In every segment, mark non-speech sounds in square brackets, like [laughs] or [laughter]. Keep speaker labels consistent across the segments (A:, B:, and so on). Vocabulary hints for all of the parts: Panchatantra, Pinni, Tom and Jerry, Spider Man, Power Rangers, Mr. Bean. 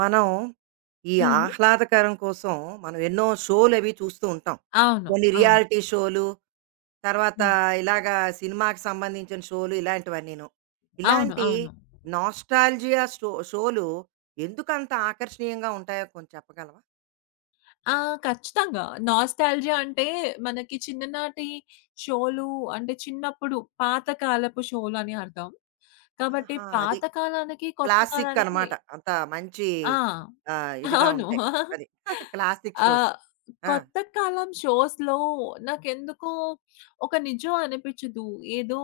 A: మనం ఈ
B: హ్మ్.
A: ఆహ్లాదకరం కోసం మనం ఎన్నో షోలు అవి చూస్తూ ఉంటాం.
B: అవును.
A: కొన్ని
B: అవును.
A: రియాలిటీ షోలు, తర్వాత
B: హ్మ్.
A: ఇలాగా సినిమాకి సంబంధించిన షోలు ఇలాంటివన్నీను.
B: అవును.
A: ఇలాంటి
B: అవును.
A: నాస్టాల్జియా షోలు ఎందుకంత ఆకర్షణీయంగా ఉంటాయో కొంచెం చెప్పగలవా?
B: ఆ! ఖచ్చితంగా. నాస్టాల్జియా అంటే మనకి చిన్ననాటి షోలు అంటే చిన్నప్పుడు పాత కాలపు షోలని అర్థం. కాబట్టి
A: ఆహా! అది.
B: పాత కాలానికి, కొత్త
A: క్లాసిక్
B: కాలానికి
A: అనమాట. అంత మంచి
B: ఆ!
A: ఇదిగా
B: అవును.
A: ఉంటాయి. అది. [laughs] Classic shows.
B: ఆహ్,
A: ఆ!
B: కొత్త కాలం షోస్‌లో నాకెందుకో ఒక నిజం అనిపించదు. ఏదో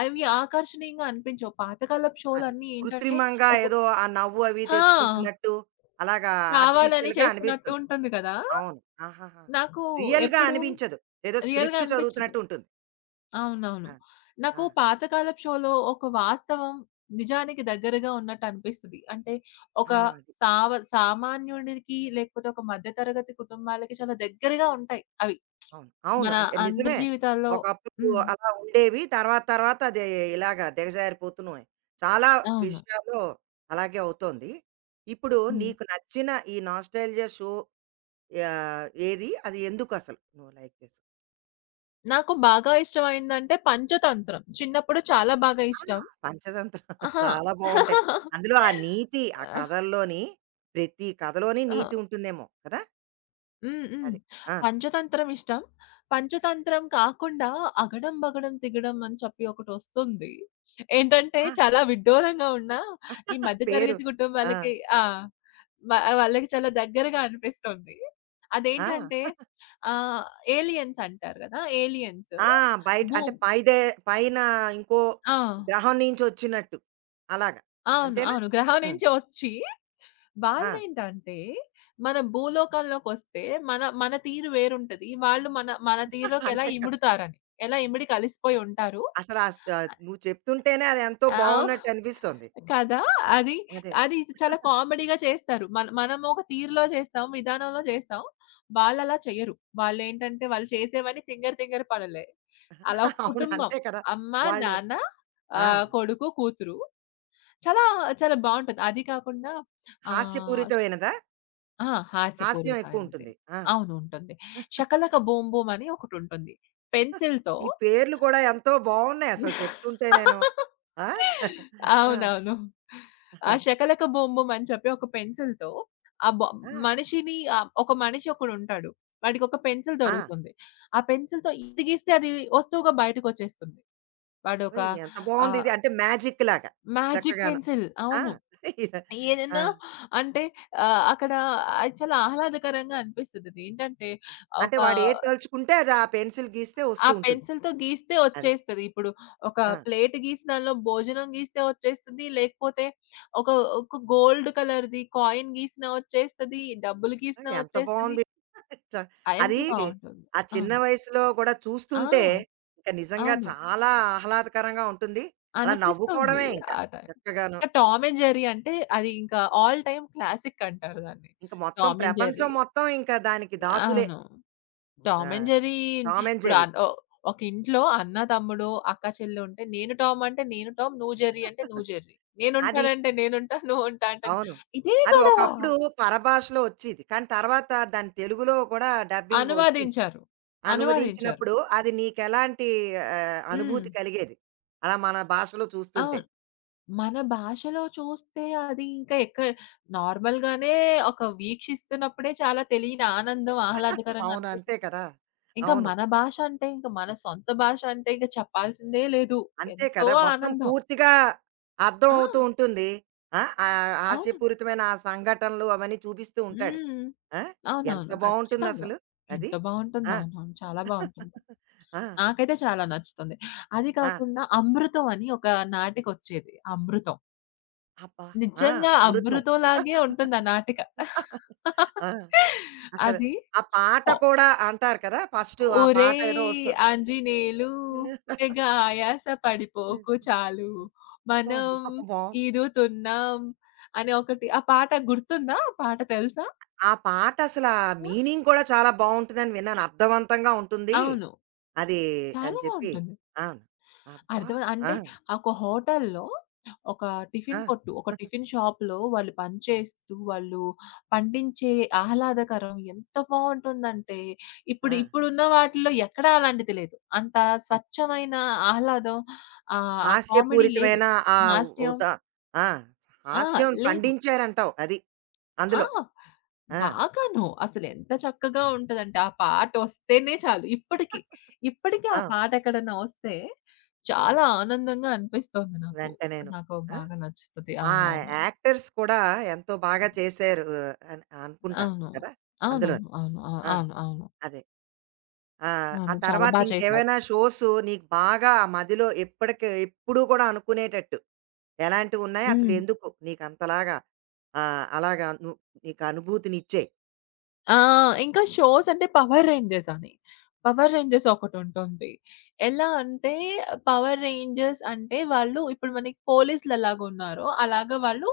B: అవి ఆకర్షణీయంగా అనిపించవు. పాతకాలపు
A: అది.
B: షోలన్నీ ఏంటంటే
A: కృత్రిమంగా
B: ఒక
A: ఏదో ఆ నవ్వు అవి
B: ఆ!
A: తెచ్చుకుంటున్నట్టు అలాగా
B: కావాలని
A: ఆర్టిఫిషియల్‌గా
B: చేస్తున్నట్టు
A: అనిపిస్తుంది.
B: ఉంటుంది కదా!
A: అవును. ఆహాహా!
B: నాకు
A: రియల్‌గా
B: ఎప్పుడు
A: అనిపించదు. ఏదో
B: రియల్‌గా
A: స్క్రిప్ట్
B: అనిపించదు.
A: చదువుతున్నట్టు ఉంటుంది.
B: అవునవును.
A: ఆ!
B: నాకు
A: ఆ!
B: పాతకాలపు షోలో ఒక వాస్తవం నిజానికి దగ్గరగా ఉన్నట్టు అనిపిస్తది. అంటే ఒక
A: ఆ! అది.
B: సామాన్యుడికి లేకపోతే ఒక మధ్య తరగతి కుటుంబాలకి చాలా దగ్గరగా ఉంటాయి అవి.
A: అవును. అవును.
B: మన
A: అది నిజమే
B: అందరి
A: అది.
B: జీవితాల్లో
A: ఒకప్పుడు
B: హ్మ్.
A: అలా ఉండేవి. తర్వాత తర్వాత అది ఇలాగా దిగజారిపోతున్నాయి. చాలా
B: అవును.
A: విషయాల్లో అలాగే అవుతోంది. ఇప్పుడు
B: హ్మ్.
A: నీకు నచ్చిన ఈ నాస్టాల్జియా షో ఏది? అది ఎందుకసలు నువ్వు లైక్ చేసావు?
B: నాకు బాగా ఇష్టమైందంటే పంచతంత్రం. చిన్నప్పుడు చాలా బాగా
A: ఆ!
B: ఇష్టం.
A: పంచతంత్ర [laughs]
B: అహా!
A: చాలా బావుంటాయి. అందులో ఆ నీతి ఆ
B: ఆ!
A: కథల్లోని ప్రతి కథలోని
B: ఆ!
A: నీతి
B: [laughs]
A: ఉంటుందేమో కదా!
B: హ్మ్. హ్మ్.
A: అది. ఆ!
B: పంచతంత్రం ఇష్టం. పంచతంత్రం కాకుండా 'అగడం బగడం తిగడం' అని చెప్పి ఒకటొస్తుంది. ఏంటంటే
A: ఆ!
B: చాలా విడ్డూరంగా ఉన్న ఈ మధ్య
A: పేరు.
B: తరగతి
A: ఆ!
B: కుటుంబాలకి ఆ! వ వాళ్ళకి చాలా దగ్గరగా అనిపిస్తుంది.
A: ఆ!
B: అదేంటంటే ఆహ్, ఏలియన్స్ అంటారు గదా! ఏలియన్స్
A: ఆ! బయట
B: భూ
A: అంటే పైదే పైన ఇంకో
B: ఆ!
A: గ్రహం నుంచొచ్చినట్టు. అలాగా.
B: అవును.
A: అంతేనా?
B: అవును. గ్రహం
A: హ్మ్.
B: నుంచి ఒచ్చి
A: ఆ!
B: వాళ్ళేంటంటే, మన భూలోకంలోకొస్తే మన మన తీరు వేరుంటది. వాళ్ళు మన మన
A: [laughs]
B: తీరులోకెలా
A: అంతే కదా!
B: ఇముడుతారని, ఎలా ఇమిడి కలిసిపోయి ఉంటారు.
A: అసలు ఆ నువ్వు చెప్తుంటేనే అది ఎంతో
B: ఆ!
A: బావున్నట్టు అనిపిస్తోంది.
B: కదా! అది,
A: అదే.
B: అది చాలా కామెడీగా చేస్తారు. మనం ఒక తీరులో చేస్తాం, విధానంలో చేస్తాం. వాళ్ళలా చెయ్యరు. వాళ్ళేంటంటే, వాళ్ళు చేసేవన్నీ తింగరి, తింగరి పనులే. అలా ఒక
A: [laughs] అవును.
B: కుటుంబం.
A: అంతే కదా!
B: అమ్మ,
A: వాళ్ళు
B: నాన్న,
A: ఆ!
B: కొడుకు, కూతురు. చాలా, చాలా బావుంటది. అది కాకుండా ఆహ్, ష్
A: హాస్యపూరితమైనదా?
B: ఆ!
A: హాస్యం
B: హాస్యపూరితమైనది.
A: ఎక్కువుంటుంది. ఆ!
B: అవును ఉంటుంది. 'షకలక బూమ్ బూమ్' అని ఒకటుంటుంది. పెన్సిల్‌తో
A: ఈ పేర్లు కూడా ఎంతో బావున్నాయి అసలు చెప్తుంటేనేను. ఆ! [laughs] ఆ!
B: అవునవును. ఆ 'షకలక బూమ్ బూమ్' అని చెప్పి ఒక పెన్సిల్‌తో ఆ బొ
A: ఆ!
B: మనిషిని ఒక మనిషి ఒకడుంటాడు. వాడికొక పెన్సిల్
A: ఆ!
B: దొరుకుతుంది. ఆ పెన్సిల్‌తో ఇది గీస్తే అది వస్తువుగా బయటకొచ్చేస్తుంది. వాడొక
A: ఓయ్! ఎంత
B: ఆహ్,
A: బావుందిది. అంటే మ్యాజిక్ లాగా
B: మ్యాజిక్
A: చక్కగాను.
B: పెన్సిల్
A: ఆ!
B: అవును.
A: ఇద ఆ!
B: ఏదైనా అంటే అక్కడ అది చాలా ఆహ్లాదకరంగా అనిపిస్తదది. ఏంటంటే ఒక
A: అంటే వాడు ఏది తలుచుకుంటే అది ఆ పెన్సిల్ గీస్తే
B: ఆ
A: వస్తూ ఉంటుంది.
B: పెన్సిల్‌తో గీస్తే
A: అది.
B: వచ్చేస్తది. ఇప్పుడు ఒక
A: ఆ!
B: ప్లేట్ గీసి దానిలో భోజనం గీస్తే వచ్చేస్తది. లేకపోతే ఒక ఒక గోల్డ్ కలర్‌ది కాయిన్ గీసినా వచ్చేస్తది. డబ్బులు
A: ఆ,
B: గీసినా
A: ఎంత
B: వచ్చేస్తది.
A: బావుంది. చ
B: ఆ! ఎంత
A: అది
B: బావుంటుంది.
A: ఆ చిన్న
B: అవును.
A: వయసులో కూడా
B: ఆ!
A: చూస్తుంటే ఇంక నిజంగా
B: అవును.
A: చాలా ఆహ్లాదకరంగా ఉంటుంది. అలా
B: అనిపిస్తుంది
A: నవ్వుకోవడమే ఇంకా
B: ఆ టైం.
A: చక్కగాను.
B: ఇంకా 'టామ్ అండ్ జెర్రీ' అంటే అది ఇంకా ఆల్ టైమ్ క్లాసిక్ అంటారు దాన్ని.
A: ఇంక మొత్తం
B: 'టామ్ అండ్
A: ప్రపంచం
B: జెర్రీ'
A: మొత్తం ఇంకా దానికి దాసులే.
B: అవును. టామ్
A: ఆహ్,
B: అండ్ జెర్రీ
A: టామ్ అండ్
B: ఇప్పుడు
A: జెర్రీ.
B: అన్ ఓ ఒక ఇంట్లో అన్న, తమ్ముడు, అక్క, చెల్లి ఉంటే నేను టామ్ అంటే నేను టామ్, నువ్వు జెర్రీ అంటే నువ్వు జెర్రీ.
A: అది
B: నేనుంటానంటే నేనుంటా, నువ్వు ఉంటా అంటాను.
A: అవును.
B: ఇదే
A: అది
B: గొడవ.
A: ఒకప్పుడు పరభాషలో వచ్చేది. కానీ తర్వాత దాని తెలుగులో కూడా డబ్బింగ్ వచ్చింది.
B: అనువాదించారు. అనువాదించారు.
A: అనువదించినప్పుడు అది నీకెలాంటి
B: హ్మ్.
A: అనుభూతి కలిగేది? అలా మన భాషలో చూస్తుంటే.
B: అవును. మన భాషలో చూస్తే అది ఇంకా ఎక్క నార్మల్‌గానే ఒక వీక్షిస్తున్నప్పుడే చాలా తెలియని ఆనందం, ఆహ్లాదకరంగా
A: అవును. అంతే
B: అనిపిస్తుంది.
A: కదా!
B: ఇంకా
A: అవును.
B: మన భాష అంటే ఇంక మన సొంత భాష అంటే ఇంక చెప్పాల్సిందే లేదు.
A: అంతే
B: ఎంతో
A: కదా! మొత్తం
B: ఆనందం.
A: పూర్తిగా అర్థం
B: ఆ!
A: అవుతూ ఉంటుంది. ఆ!
B: అవును.
A: హాస్యపూరితమైన ఆ సంఘటనలు అవన్నీ చూపిస్తూ ఉంటాడు.
B: హ్మ్.
A: ఆ! ఎంత
B: అవునవును. ఖచ్చితంగా.
A: బావుంటుందసలు అది.
B: ఎంత బావుంటుందో.
A: ఆ!
B: అవునవును. చాలా బావుంటుంది.
A: [laughs] ఆ!
B: నాకైతే చాలా నచ్చుతుంది. అది
A: ఆ!
B: కాకుండా 'అమృతం' అని ఒక నాటికొచ్చేది 'అమృతం.'
A: అబ్బా! ఆ!
B: నిజంగా
A: అమృతం.
B: 'అమృతం' లాగే ఉంటుంది ఆ నాటిక.
A: ఆ! అసలు
B: అది
A: ఆ పాట
B: ఒ
A: కూడా అంటారు కదా! ఫస్టు ఆ పాట ఏదో
B: ఒరేయ్
A: వస్తుంది.
B: ఆంజనేయులు తెగ ఆయాస పడిపోకు చాలు.
A: అబ్బా!
B: మనం
A: బావుంది.
B: ఈదుతున్నాం అని ఒకటి ఆ పాట గుర్తుందా? ఆ పాట తెలుసా?
A: ఆ పాట అసల ఆ
B: ఆ!
A: మీనింగ్ కూడా చాలా బావుంటుందని విన్నాను. అర్థవంతంగా ఉంటుంది.
B: అవును.
A: అది అని
B: చాలా
A: చెప్పి
B: బావుంటుంది.
A: అవును. అబ్బా!
B: అర్థమైంది.
A: ఆ!
B: అంటే ఒక హోటల్‌లో ఒక టిఫిన్
A: ఆ!
B: కొట్టు, ఒక టిఫిన్ షాప్‌లో వాళ్ళు పనిచేస్తూ, వాళ్ళు పండించే ఆహ్లాదకరం ఎంత బావుంటుందంటే,
A: ఆ!
B: ఇప్పుడున్న వాటిల్లో ఎక్కడా అలాంటిది లేదు. అంత
A: ఆ!
B: స్వచ్ఛమైన ఆహ్లాదం ఆ కామెడీ లేదు.
A: హాస్యపూరితమైన ఆ
B: హాస్యం
A: ఉదా ఆ!
B: ఆ!
A: హాస్యం
B: లేదు.
A: పండించారంటావు అది.
B: ఆ!
A: అందులో. ఆ!
B: బాగాను. అసలెంత చక్కగా ఉంటదంటే, ఆ పాటొస్తేనే చాలు. ఇప్పటికి ఆ
A: ఆ!
B: పాటెక్కడన్నా వస్తే
A: ఆ!
B: చాలా ఆనందంగా అనిపిస్తోంది నాకు.
A: వెంటనేను.
B: నాకు
A: ఆ!
B: బాగా నచ్చుతది.
A: ఆ
B: అవునవునవును.
A: యాక్టర్స్ కూడా ఎంతో బాగా చేశారు అని అనుకుంటాను
B: అవును.
A: కదా!
B: అవునవును.
A: అందులోని.
B: అవును. ఆ!
A: ఆ!
B: అవును. అవును.
A: అదే. ఆ
B: అవును. చాలా
A: తర్వాత
B: బా చేశారు.
A: ఇంకేవైనా షోస్ నీకు బాగా ఆ మదిలో ఎప్పటికి ఎప్పుడూ కూడా అనుకునేటట్టు ఎలాంటివున్నాయి? అసలు
B: హ్మ్.
A: ఎందుకు నీకంతలాగా ఆహ్, అలాగా ను నీకు అనుభూతినిచ్చేయి?
B: ఆ! ఇంకా షోస్ అంటే 'పవర్ రేంజర్స్' అని. 'పవర్ రేంజర్స్' ఒకటుంటుంది. ఎలా అంటే 'పవర్ రేంజర్స్' అంటే వాళ్ళు ఇప్పుడు మనకి పోలీసులెలాగున్నారో అలాగా వాళ్ళు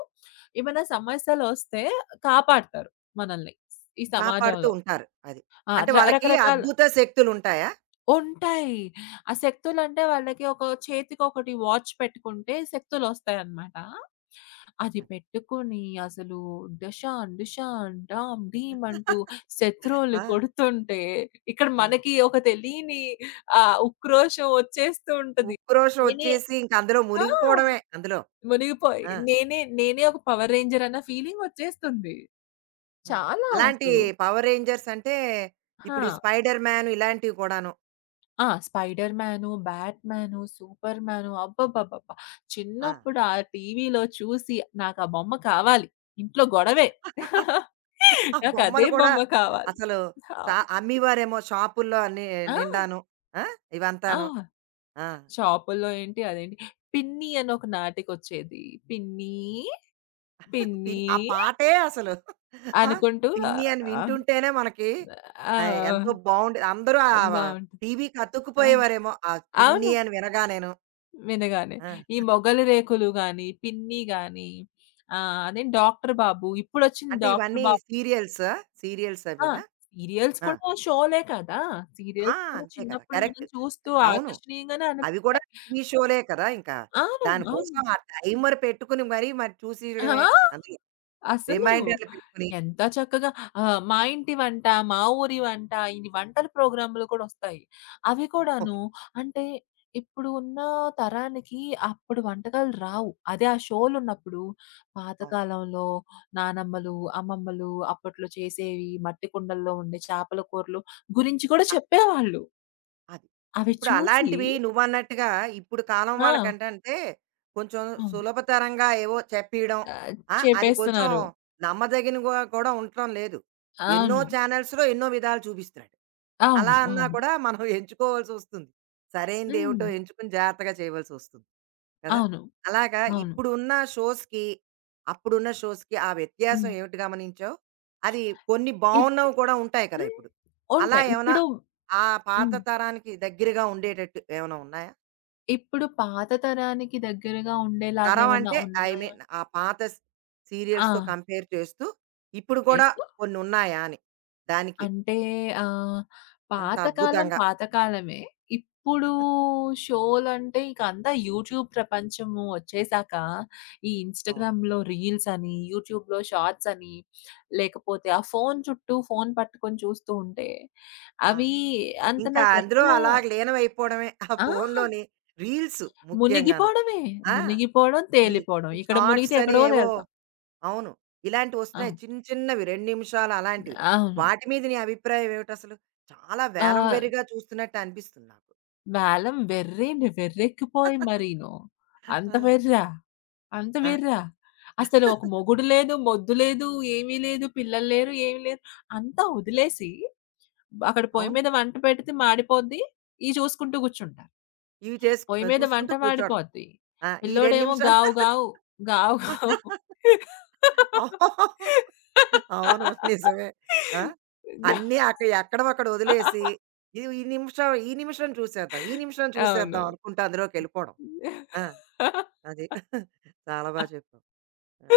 B: ఏమైనా సమస్యలొస్తే కాపాడతారు మనల్ని. ఈ
A: కాపాడుతూ
B: సమాజంలో.
A: ఉంటారు. అది.
B: ఆ!
A: అంటే వాళ్ళకి
B: రకరకాల
A: అద్భుత శక్తులుంటాయా?
B: ఉంటాయి. ఆ శక్తులంటే వాళ్ళకి ఒక చేతికొకటి వాచ్ పెట్టుకుంటే శక్తులొస్తాయన్నమాట. అది పెట్టుకొని అసలు డషాన్, డిషాన్, డామ్, డీమ్ అంటూ
A: [laughs]
B: శత్రువుల్ని
A: ఆ!
B: కొడుతుంటే ఇక్కడ
A: ఆ!
B: మనకి ఒక తెలియని ఉక్రోషం వచ్చేస్తూ ఉంటది.
A: ఉక్రోషం
B: నేనే
A: వచ్చేసి ఇంక అందులో
B: ఆ!
A: మునిగిపోవడమే అందులో.
B: మునిగిపోయి
A: ఆ!
B: నేనే నేనే ఒక పవర్ రేంజర్ అన్న ఫీలింగొచ్చేస్తుంది.
A: ఆ!
B: చాలా
A: అలాంటి
B: అసలు.
A: 'పవర్ రేంజర్స్' అంటే ఇప్పుడు ఈ
B: ఆ!
A: 'స్పైడర్ మ్యాన్' ఇలాంటివి కూడాను.
B: ఆ! 'Spider Man', 'Batman', 'Superman' అబ్బబ్బబ్బబ్బా!
A: ఆ!
B: చిన్నప్పుడు ఆ టీవీలో చూసి నాకు ఆ బొమ్మ కావాలి. ఇంట్లో గొడవే.
A: [laughs] ఆ
B: నాకు అదే
A: బొమ్మలు కూడా
B: బొమ్మ కావాలి.
A: అసలు
B: ఆ!
A: అమ్మేవారేమో షాపుల్లో
B: ఆ!
A: నిండాను. ఆ!
B: ఆ!
A: ఇవంతాను. ఆ!
B: షాపుల్లో ఏంటి, అదేంటి 'పిన్ని' అని ఒక నాటికొచ్చేది. 'పిన్ని,
A: ఆ
B: పిన్ని'
A: పాటే అసలు ఆ!
B: అనుకుంటూ
A: 'పిన్ని' అని
B: ఆ!
A: వింటుంటేనే మనకి ఎంతో
B: ఆ!
A: బావుండే అందరూ
B: బావుంటుంది.
A: టీవీకి
B: ఆ!
A: అతుక్కుపోయేవారేమో ఆ 'పిన్ని'
B: అవును.
A: అని వినగానేను.
B: వినగానే. ఈ
A: ఆ!
B: మొగలి రేకులు గాని, పిన్ని గాని, అదేం డాక్టర్ బాబు. ఇప్పుడొచ్చింది
A: అంటే
B: డాక్టర్
A: ఇవన్నీ
B: బాబు.
A: సీరియల్సా? సీరియల్స్
B: ఆ!
A: అవినా?
B: సీరియల్స్
A: ఆ!
B: కూడా షోలే కదా!
A: ఆ!
B: సీరియల్స్ కూడా
A: అంతే కదా!
B: చిన్నప్పుడు మనం
A: కరెక్ట్. అది.
B: చూస్తూ
A: అవును.
B: ఆకర్షణీయంగానే
A: అవి కూడా
B: అనిపిస్తాయి.
A: టీవీ షోలే కదా ఇంకా.
B: అవును.
A: దానికోసం
B: అవును.
A: ఆ టైమర్ పెట్టుకొని మరీ
B: ఆ!
A: చూసేయడమే అందులో
B: అసలు
A: రిమైండర్‌లు పెట్టుకొని.
B: ఎంత చక్కగా మా ఇంటి వంట, మా ఊరి వంట ఇన్ని వంటల ప్రోగ్రామ్‌లు కూడా వస్తాయి. అవి
A: అవును.
B: కూడాను అంటే ఇప్పుడు ఉన్న తరానికి అప్పుడు వంటకాలు రావు. అదే ఆ షోలున్నప్పుడు
A: అవును.
B: పాతకాలంలో నానమ్మలు, అమ్మమ్మలు అప్పట్లో చేసేవి మట్టి కుండల్లో ఉండే చేపల కూరలు గురించి కూడా చెప్పేవాళ్ళు.
A: అది.
B: అవి
A: ఇప్పుడు
B: చూసి
A: అలాంటివి నువ్వన్నట్టుగా ఇప్పుడు కాలం
B: ఆ!
A: వాళ్ళకంటంటే కొంచెం
B: అవును.
A: సులభతరంగా ఏవో చెప్పీయడం.
B: ఆహ్,
A: ఆ! అది కొంచెం
B: చెప్పేస్తున్నారు.
A: నమ్మదగినగా కూడా కూడా ఉండటం లేదు. ఎన్నో
B: అవును.
A: ఛానల్స్‌లో ఎన్నో విధాలు చూపిస్తున్నాడు. అలా
B: అవును.
A: అన్నా
B: అవును.
A: కూడా మనం [laughs] ఎంచుకోవాల్సొస్తుంది. సరైనదేమిటో
B: హ్మ్.
A: ఎంచుకొని జాగ్రత్తగా చేయవలసొస్తుంది. కదా!
B: అవును.
A: అలాగా
B: అవును.
A: ఇప్పుడున్న షోస్‌కి, అప్పుడున్న షోస్‌కి ఆ
B: హ్మ్.
A: వ్యత్యాసం ఏమిటి గమనించావు? అది కొన్ని
B: ఇప్
A: బావున్నవి కూడా ఉంటాయి కదా!
B: హ్మ్.
A: ఇప్పుడు. అలా
B: ఉంటాయి.
A: ఏమైనా
B: ఇప్పుడు
A: ఆ పాత
B: హ్మ్.
A: తరానికి దగ్గరగా ఉండేటట్టు ఏమైనా ఉన్నాయా?
B: ఇప్పుడు పాత తరానికి దగ్గరగా ఉండేలాగా
A: తరం
B: ఏమన్నా
A: అంటే ఐ
B: ఉన్నాయా?
A: మీన్ ఆ పాత
B: ఆ!
A: సీరియల్స్‌తో కంపేర్ చేస్తూ ఇప్పుడు కూడా
B: చేస్తూ
A: కొన్నున్నాయా అని? దానికి
B: అంటే ఆహ్,
A: అంత
B: పాతకాలం
A: అద్భుతంగా.
B: పాతకాలమే. ఇప్పుడు షోలంటే ఇక అంతా యూట్యూబ్ ప్రపంచము వచ్చేసాక, ఈ
A: అవును.
B: ఇన్‌స్టాగ్రామ్‌లో రీల్స్ అని, యూట్యూబ్‌లో షార్ట్స్ అని, లేకపోతే ఆ ఫోను చుట్టూ ఫోను పట్టుకొని చూస్తూ ఉంటే,
A: ఆ!
B: అవి అంత
A: ఇంకా అందులో
B: నాకెక్కడ
A: అలాగ లీనమైపోవడమే. ఆ
B: ఆ!
A: ఫోనులోని రీల్స్ ముఖ్యంగాను.
B: మునిగిపోవడమే.
A: ఆ!
B: మునిగిపోవడం,
A: ఈ
B: తేలిపోవడం.
A: ఈ
B: ఇక్కడ మునిగితే
A: షార్ట్స్ అని
B: ఎక్కడో
A: ఏవో
B: తేలుతాం.
A: అవును. ఇలాంటివి వస్తున్నాయి.
B: అవును.
A: చిన్న చిన్నవి 2 నిమిషాలు అలాంటివి.
B: అవును.
A: వాటి మీద నీ అభిప్రాయం ఏమిటసలు? చాలా వేలం
B: ఆహ్,
A: వెర్రిగా చూస్తున్నట్టు అనిపిస్తుంది నాకు.
B: వేలం వెర్రేండి. వెర్రెక్కిపోయి
A: [laughs]
B: మరీను. అంత
A: ఆ!
B: వెర్రా? అంత
A: ఆ!
B: వెర్రా? అసలు ఒక మొగుడు లేదు, మొద్దు లేదు, ఏమీ లేదు, పిల్లలు లేరు, ఏమి లేరు. అంతా వదిలేసి, అక్కడ పొయ్యి
A: అవును.
B: మీద వంట పెడితే మాడిపోద్ది. ఇయి చూసుకుంటూ కూర్చుంటా.
A: ఇవి
B: పొయ్యి మీద మంట
A: చూసుకుంటూ కూర్చోవడం.
B: మాడిపోద్ది.
A: ఆ! ఈ 2
B: పిల్లోడేమో
A: నిమిషాలు
B: గావు గావు, గావు గావు.
A: [laughs] అవును. నిజమే. ఆ!
B: గా
A: అన్నీ అక్కడ ఎక్కడవక్కడ వదిలేసి, ఇది ఈ నిమిషం, ఈ నిమిషం చూసేద్దాం, ఈ నిమిషం
B: అవును.
A: చూసేద్దాం అనుకుంటూ అందులోకెళ్ళిపోవడం. ఆ! అది. [laughs] చాలా బా చెప్పావు. ఆ!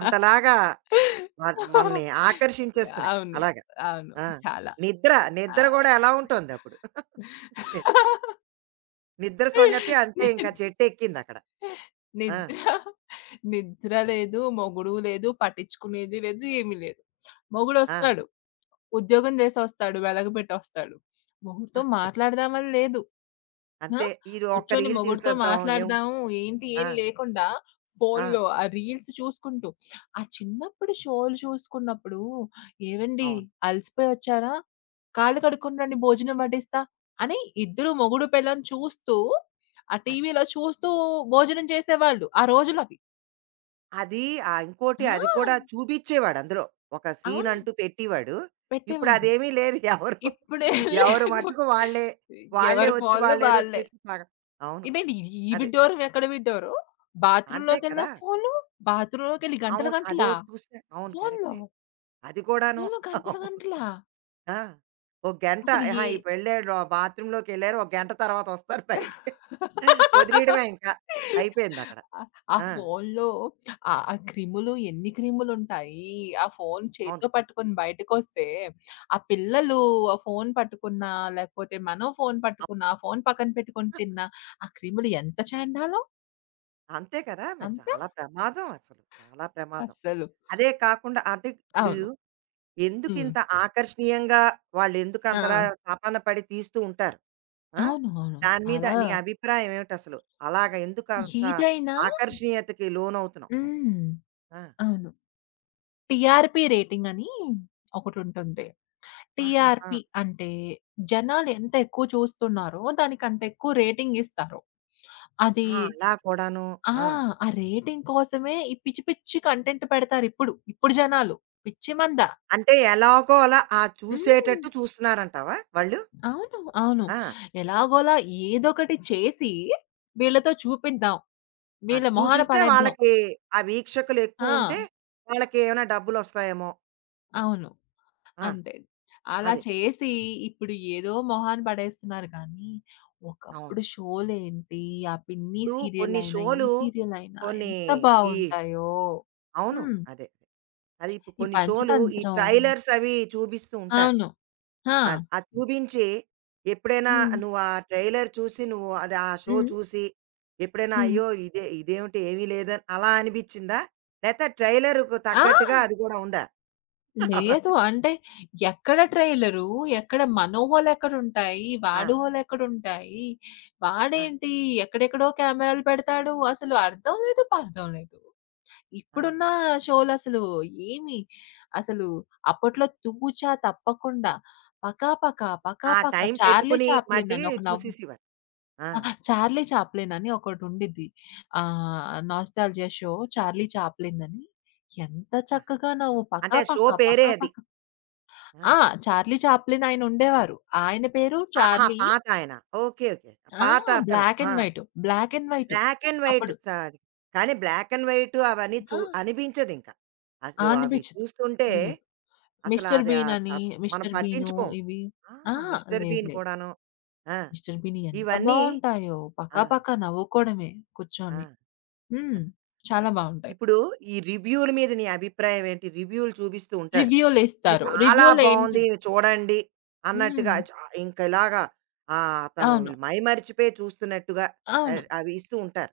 A: అంతలాగా మనల్ని ఆకర్షించేస్తున్నాయి.
B: అవును.
A: అలాగా.
B: అవును.
A: ఆ!
B: చాలా.
A: నిద్ర,
B: ఆ!
A: నిద్ర గూడా ఎలా ఉంటోందప్పుడు? [laughs] ని నిద్ర సంగతి అంతే ఇంకా
B: నిద్ర
A: చెట్టెక్కిందక్కడ. ఆ!
B: నిద్ర నిద్ర లేదు, మొగుడు లేదు, పట్టించుకునేది లేదు, ఏమీ లేదు.
A: ఆ!
B: మొగుడొస్తాడు. ఉద్యోగం చేసొస్తాడు, వెలగబెట్టొస్తాడు. మొగుడితో మాట్లాడదామని లేదు. ఆ!
A: అంతే. ఇది ఒక్క
B: కూర్చొని
A: రీల్
B: మొగుడితో
A: చూసేద్దాం ఏం
B: మాట్లాడదాము, ఏంటి
A: ఆ!
B: ఏం లేకుండా
A: ఆ!
B: ఫోన్‌లో ఆ రీల్స్ చూసుకుంటూ, ఆ చిన్నప్పుడు షోలు చూసుకున్నప్పుడు, "ఏవండీ
A: అవును.
B: అలసిపోయొచ్చారా? కాళ్ళు కడుక్కొని రండి భోజనం వడ్డిస్తా" అని ఇద్దరు మొగుడు పెళ్ళాం చూస్తూ ఆ
A: అది.
B: టీవీలో చూస్తూ భోజనం చేసేవాళ్ళు. ఆ రోజులవి.
A: అది
B: ఆ!
A: ఇంకోటి అది కూడా చూపిచ్చేవాడు అందులో. ఒక సీన్
B: అవును.
A: అంటూ పెట్టేవాడు. ఇప్పుడు
B: పెట్టేవాడు.
A: అదేమీ లేదు. [laughs] ఎవరు
B: ఇప్పుడేం
A: ఎవరు
B: లేదు.
A: మట్టుకు వాళ్ళే, వాళ్ళే
B: ఎవరి
A: వచ్చి
B: ఫోన్‌లో
A: వాళ్ళేదో
B: వాళ్ళే.
A: చేసి అవును.
B: ఇదేంటి ఈ ఈ
A: అదే.
B: విడ్డూరం ఎక్కడ విడ్డూరం?
A: అంతే
B: బాత్రూమ్‌లోకెళ్ళినా
A: కదా!
B: ఫోను, బాత్రూమ్‌లోకెళ్ళి గంటలు
A: అవును.
B: గంటలా
A: అదోటి చూస్తే అవును.
B: ఫోన్‌లో,
A: కరెక్టే. అది కూడాను.
B: ఫోన్‌లో గంటలు
A: అవును.
B: గంటలా
A: ఆ! ఒక గంట
B: అసలు
A: అహా! ఇప్పుడు వెళ్ళాడు బాత్రూమ్‌లోకి వెళ్లారు. ఒక గంట తర్వాత వస్తారు బయటికి. వదిలేయడమే ఇంకా. అయిపోయిందక్కడ.
B: ఆ! ఆ
A: ఆ!
B: ఫోనులో ఆ ఆ క్రిములు ఎన్ని క్రిములుంటాయి. ఆ ఫోను
A: అవును.
B: చేత్తో పట్టుకొని బయటకొస్తే, ఆ పిల్లలు ఆ ఫోను పట్టుకున్నా, లేకపోతే మనం ఫోను
A: అప్
B: పట్టుకున్నా, ఆ ఫోను పక్కన పెట్టుకొని తిన్నా, ఆ క్రిములు ఎంత చెండాలం.
A: అంతే కదా! మరి
B: అంత
A: చాలా ప్రమాదం అసలు. చాలా ప్రమాదం.
B: అస్సలు.
A: అదే కాకుండా అంటే ఇప్పుడు
B: అవును. హ్మ్.
A: ఎందుకింత ఆకర్షణీయంగా వాళ్ళెందుకు
B: ఆ!
A: అంతలా
B: ఆ!
A: తపన పడి తీస్తూ ఉంటారు. ఆ!
B: అవును. అవును.
A: దాని మీద
B: చాలా
A: నీ అభిప్రాయం ఏమిటసలు? అలాగా ఎందుకంత
B: ఏదైనా
A: ఆకర్షణీయతకి లోనవుతున్నావు నువ్వు?
B: హ్మ్.
A: ఆ!
B: అవును. టీఆర్‌పీ రేటింగ్ అని ఒకటుంటుంది.
A: ఆహాహా!
B: టీఆర్‌పీ అంటే జనాలు ఎంత ఎక్కువ చూస్తున్నారో దానికి అంత ఎక్కువ రేటింగ్ ఇస్తారు. అది
A: ఆ! అలా కూడాను.
B: ఆ!
A: ఆ!
B: ఆ రేటింగ్ కోసమే ఈ పిచ్చి పిచ్చి కంటెంట్ పెడతారు ఇప్పుడు. ఇప్పుడు జనాలు పిచ్చి మంద.
A: అంటే ఎలాగో అలా ఆ
B: హ్మ్.
A: చూసేటట్టు చూస్తున్నారంటావా వాళ్ళు?
B: అవును. అవును.
A: ఆ!
B: ఎలాగోలా ఏదోకటి చేసి వీళ్ళతో చూపిద్దాం.
A: ఆ!
B: వీళ్ళ మొహాన
A: చూపిస్తే
B: పడేద్దాం.
A: వాళ్ళకి ఆ వీక్షకులు ఎక్కువుంటే
B: ఆ!
A: వాళ్ళకి ఏమైనా డబ్బులొస్తాయేమో!
B: అవును.
A: ఆ!
B: అంతే. అలా
A: అదే.
B: చేసి ఇప్పుడు ఏదో మొహాన పడేస్తున్నారు కానీ,
A: అవును.
B: ఒకప్పుడు షోలేంటి, ఆ పిన్ని
A: ఇప్పుడు కొన్ని
B: సీరియలయినా, ఈ
A: షోలు
B: సీరియలయినా
A: కొన్ని
B: ఎంత
A: ఈ
B: బావుంటాయో.
A: అవును.
B: హ్మ్.
A: అదే. అదే. అది ఇప్పుడు
B: ఈ
A: కొన్ని షోలు ఈ
B: పంచతంత్రం
A: ట్రైలర్స్ అవి చూపిస్తూ ఉంటారు.
B: అవును. ఆ!
A: ఆ! అది చూపించి, ఎప్పుడైనా
B: హ్మ్.
A: నువ్వు ఆ ట్రైలర్ చూసి, నువ్వు అది ఆ షో
B: హ్మ్.
A: చూసి, ఎప్పుడైనా
B: హ్మ్.
A: అయ్యో! ఇదే ఇదేమిటి ఏమీ లేదని అలా అనిపించిందా? లేతే ట్రైలర్‌కు
B: ఆ!
A: తగ్గట్టుగా అది కూడా ఉందా? [laughs]
B: లేదు.
A: అలాగే.
B: అంటే ఎక్కడ ట్రైలరు, ఎక్కడ మనోహోలెక్కడుంటాయి,
A: ఆ!
B: వాడోహోలెక్కడుంటాయి.
A: ఆ!
B: వాడేంటి ఎక్కడెక్కడో కెమెరాలు పెడతాడు. అసలు అర్థం లేదు, పర్థం లేదు.
A: ఆ!
B: ఇప్పుడున్న షోలసలు ఏమి అసలు అప్పట్లో 'తూచా తప్పకుండా', 'పకాపక
A: ఆ
B: పకాపక',
A: టైం
B: 'చార్లీ
A: పెట్టుకుని
B: చాప్లిన్' అని
A: మటికి
B: ఒక నవ్వు
A: చూసేసేవారు. ఆ!
B: ఆ! 'చార్లీ చాప్లిన్' అని ఒకటుండిద్ది. నాస్టాల్జియా షో 'చార్లీ చాప్లిన్' అని. ఎంత
A: ఆహా!
B: చక్కగా నవ్వు
A: అంటే
B: 'పకాపక
A: షో పేరే అది.
B: పకాపక'
A: ఆ!
B: ఆ! 'చార్లీ చాప్లిన్' ఆయన ఉండేవారు. ఆయన పేరు
A: ఆ! ఆ!
B: చార్లీ
A: పాతాయన. ఓకే. ఓకే.
B: ఆ!
A: పాత అతను.
B: బ్లాక్
A: ఆ!
B: And white, black and white
A: black and white
B: అప్పుడు.
A: సారీ. కానీ బ్లాక్ అండ్ వైట్ అవన్నీ చూ
B: ఆ!
A: అనిపించదింక. అసలు అవి
B: అనిపించదు.
A: చూస్తుంటే
B: లేదు.
A: అసలు
B: మిస్టర్
A: అది
B: బీన్
A: ఆహ్, త
B: అని,
A: మనం
B: మిస్టర్ బీను
A: పట్టించుకోం.
B: ఇవి
A: ఆ!
B: ఆ!
A: 'మిస్టర్
B: లేదు
A: బీన్'
B: లేదు.
A: కూడాను. ఆ!
B: మిస్టర్ బీన్ ఎంత
A: ఇవన్నీ
B: బావుంటాయో.
A: ఆ!
B: పకాపకా నవ్వుకోవడమే
A: ఆ!
B: కూర్చొని. హ్మ్. చాలా
A: అదే.
B: బావుంటాయి.
A: ఇప్పుడు ఈ రివ్యూల మీద నీ అభిప్రాయం ఏంటి? రివ్యూలు చూపిస్తూ ఉంటాడు. ఇది
B: రివ్యూలిస్తారు.
A: చాలా
B: రివ్యూలేంటి
A: బావుంది చూడండి అన్నట్టుగా
B: హ్మ్.
A: ఇంక ఇలాగా అతను
B: అవును.
A: మైమరిచిపోయి చూస్తున్నట్టుగా
B: అవును.
A: అవి ఇస్తూ ఉంటారు.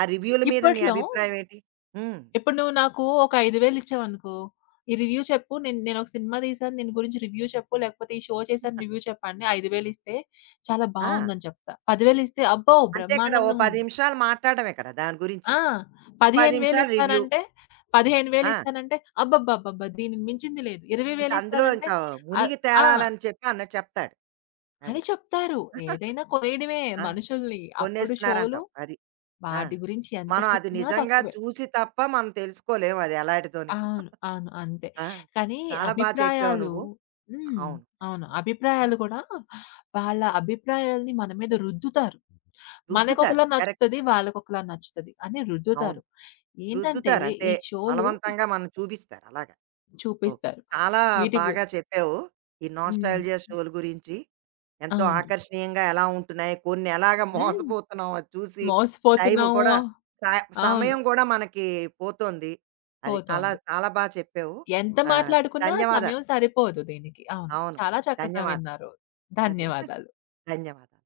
A: ఆ రివ్యూల మీద నీ
B: ఇప్పట్లో
A: అభిప్రాయం ఏంటి? హ్మ్.
B: ఇప్పుడు నువ్వు నాకు ఒక 5,000 ఇచ్చావనుకో, ఈ రివ్యూ చెప్పు. నేనొక సినిమా తీశాను. దీని గురించి రివ్యూ చెప్పు. లేకపోతే ఈ షో చేశాను రివ్యూ చెప్పండి. 5,000 ఇస్తే చాలా
A: ఆ!
B: బావుందని చెప్తా. 10,000 ఇస్తే అబ్బో!
A: అంతే కదా! ఓ
B: బ్రహ్మానందంగా
A: 10
B: ఉంది.
A: నిమిషాలు మాట్లాడడమే కదా! దాని గురించి.
B: ఆ!
A: ఓ 10
B: 15,000
A: నిమిషాలు రివ్యూ.
B: ఇస్తానంటే, 15,000
A: ఆ!
B: ఇస్తానంటే, అబ్బబ్బబ్బబ్బా! దీనికి మించింది లేదు.
A: ఇంక
B: 20,000
A: అందులో
B: ఇస్తానంటే
A: ఇంకా
B: ఆహ్,
A: మునిగి
B: ఆ!
A: తేలాలని చెప్పి అన్నట్టు చెప్తాడు.
B: అని
A: అది.
B: చెప్తారు.
A: [laughs]
B: ఏదైనా కొనేయడమే
A: ఆ!
B: మనుషుల్ని. అప్పుడు షోలు
A: కొనేస్తున్నారంటావు. అది. ఆ!
B: వాటి గురించి ఎంత
A: మనం అది
B: చెప్పినా
A: నిజంగా
B: తక్కువే.
A: చూసి తప్ప మనం తెలుసుకోలేం అది ఎలాటిదని.
B: అవును. అవును. అంతే.
A: ఆ!
B: కానీ
A: చాలా బా చెప్పావు
B: అభిప్రాయాలు
A: నువ్వు.
B: హ్మ్.
A: అవును.
B: అవును.
A: కరెక్ట్. ఆ!
B: అభిప్రాయాలు కూడా వాళ్ళ అభిప్రాయాల్ని మన మీద రుద్దుతారు.
A: రుద్దుతారు.
B: మనకొకలా
A: కరెక్ట్.
B: నచ్చుతది. వాళ్ళకొకలా నచ్చుతది అని
A: అవును.
B: రుద్దుతారు. ఏంటంటే
A: రుద్దుతారు అంతే.
B: ఈ షోలు
A: బలవంతంగా మనం చూపిస్తారు అలాగా. ఓకే.
B: చూపిస్తారు.
A: చాలా
B: వీటికి
A: బాగా చెప్పావు. ఈ
B: హ్మ్.
A: నోస్టాల్జియా షోల గురించి ఎంతో
B: అవును.
A: ఆకర్షణీయంగా ఎలా ఉంటున్నాయి, కొన్ని ఎలాగ
B: హ్మ్.
A: మోసపోతున్నాం అది చూసి. టైం
B: మోసపోతున్నాము.
A: కూడా స
B: అవును.
A: సమయం కూడా మనకి పోతోంది. అది. అలా
B: పోతోంది.
A: చాలా బా చెప్పావు.
B: ఎంత
A: ఆ!
B: మాట్లాడుకున్నా
A: ధన్యవాదాలు.
B: సమయం సరిపోదు దీనికి. అవును.
A: అవును.
B: చాలా చక్కగా
A: ధన్యవాదాలు.
B: విన్నారు.
A: అదే. [laughs]
B: ధన్యవాదాలు.
A: ధన్యవాదాలు.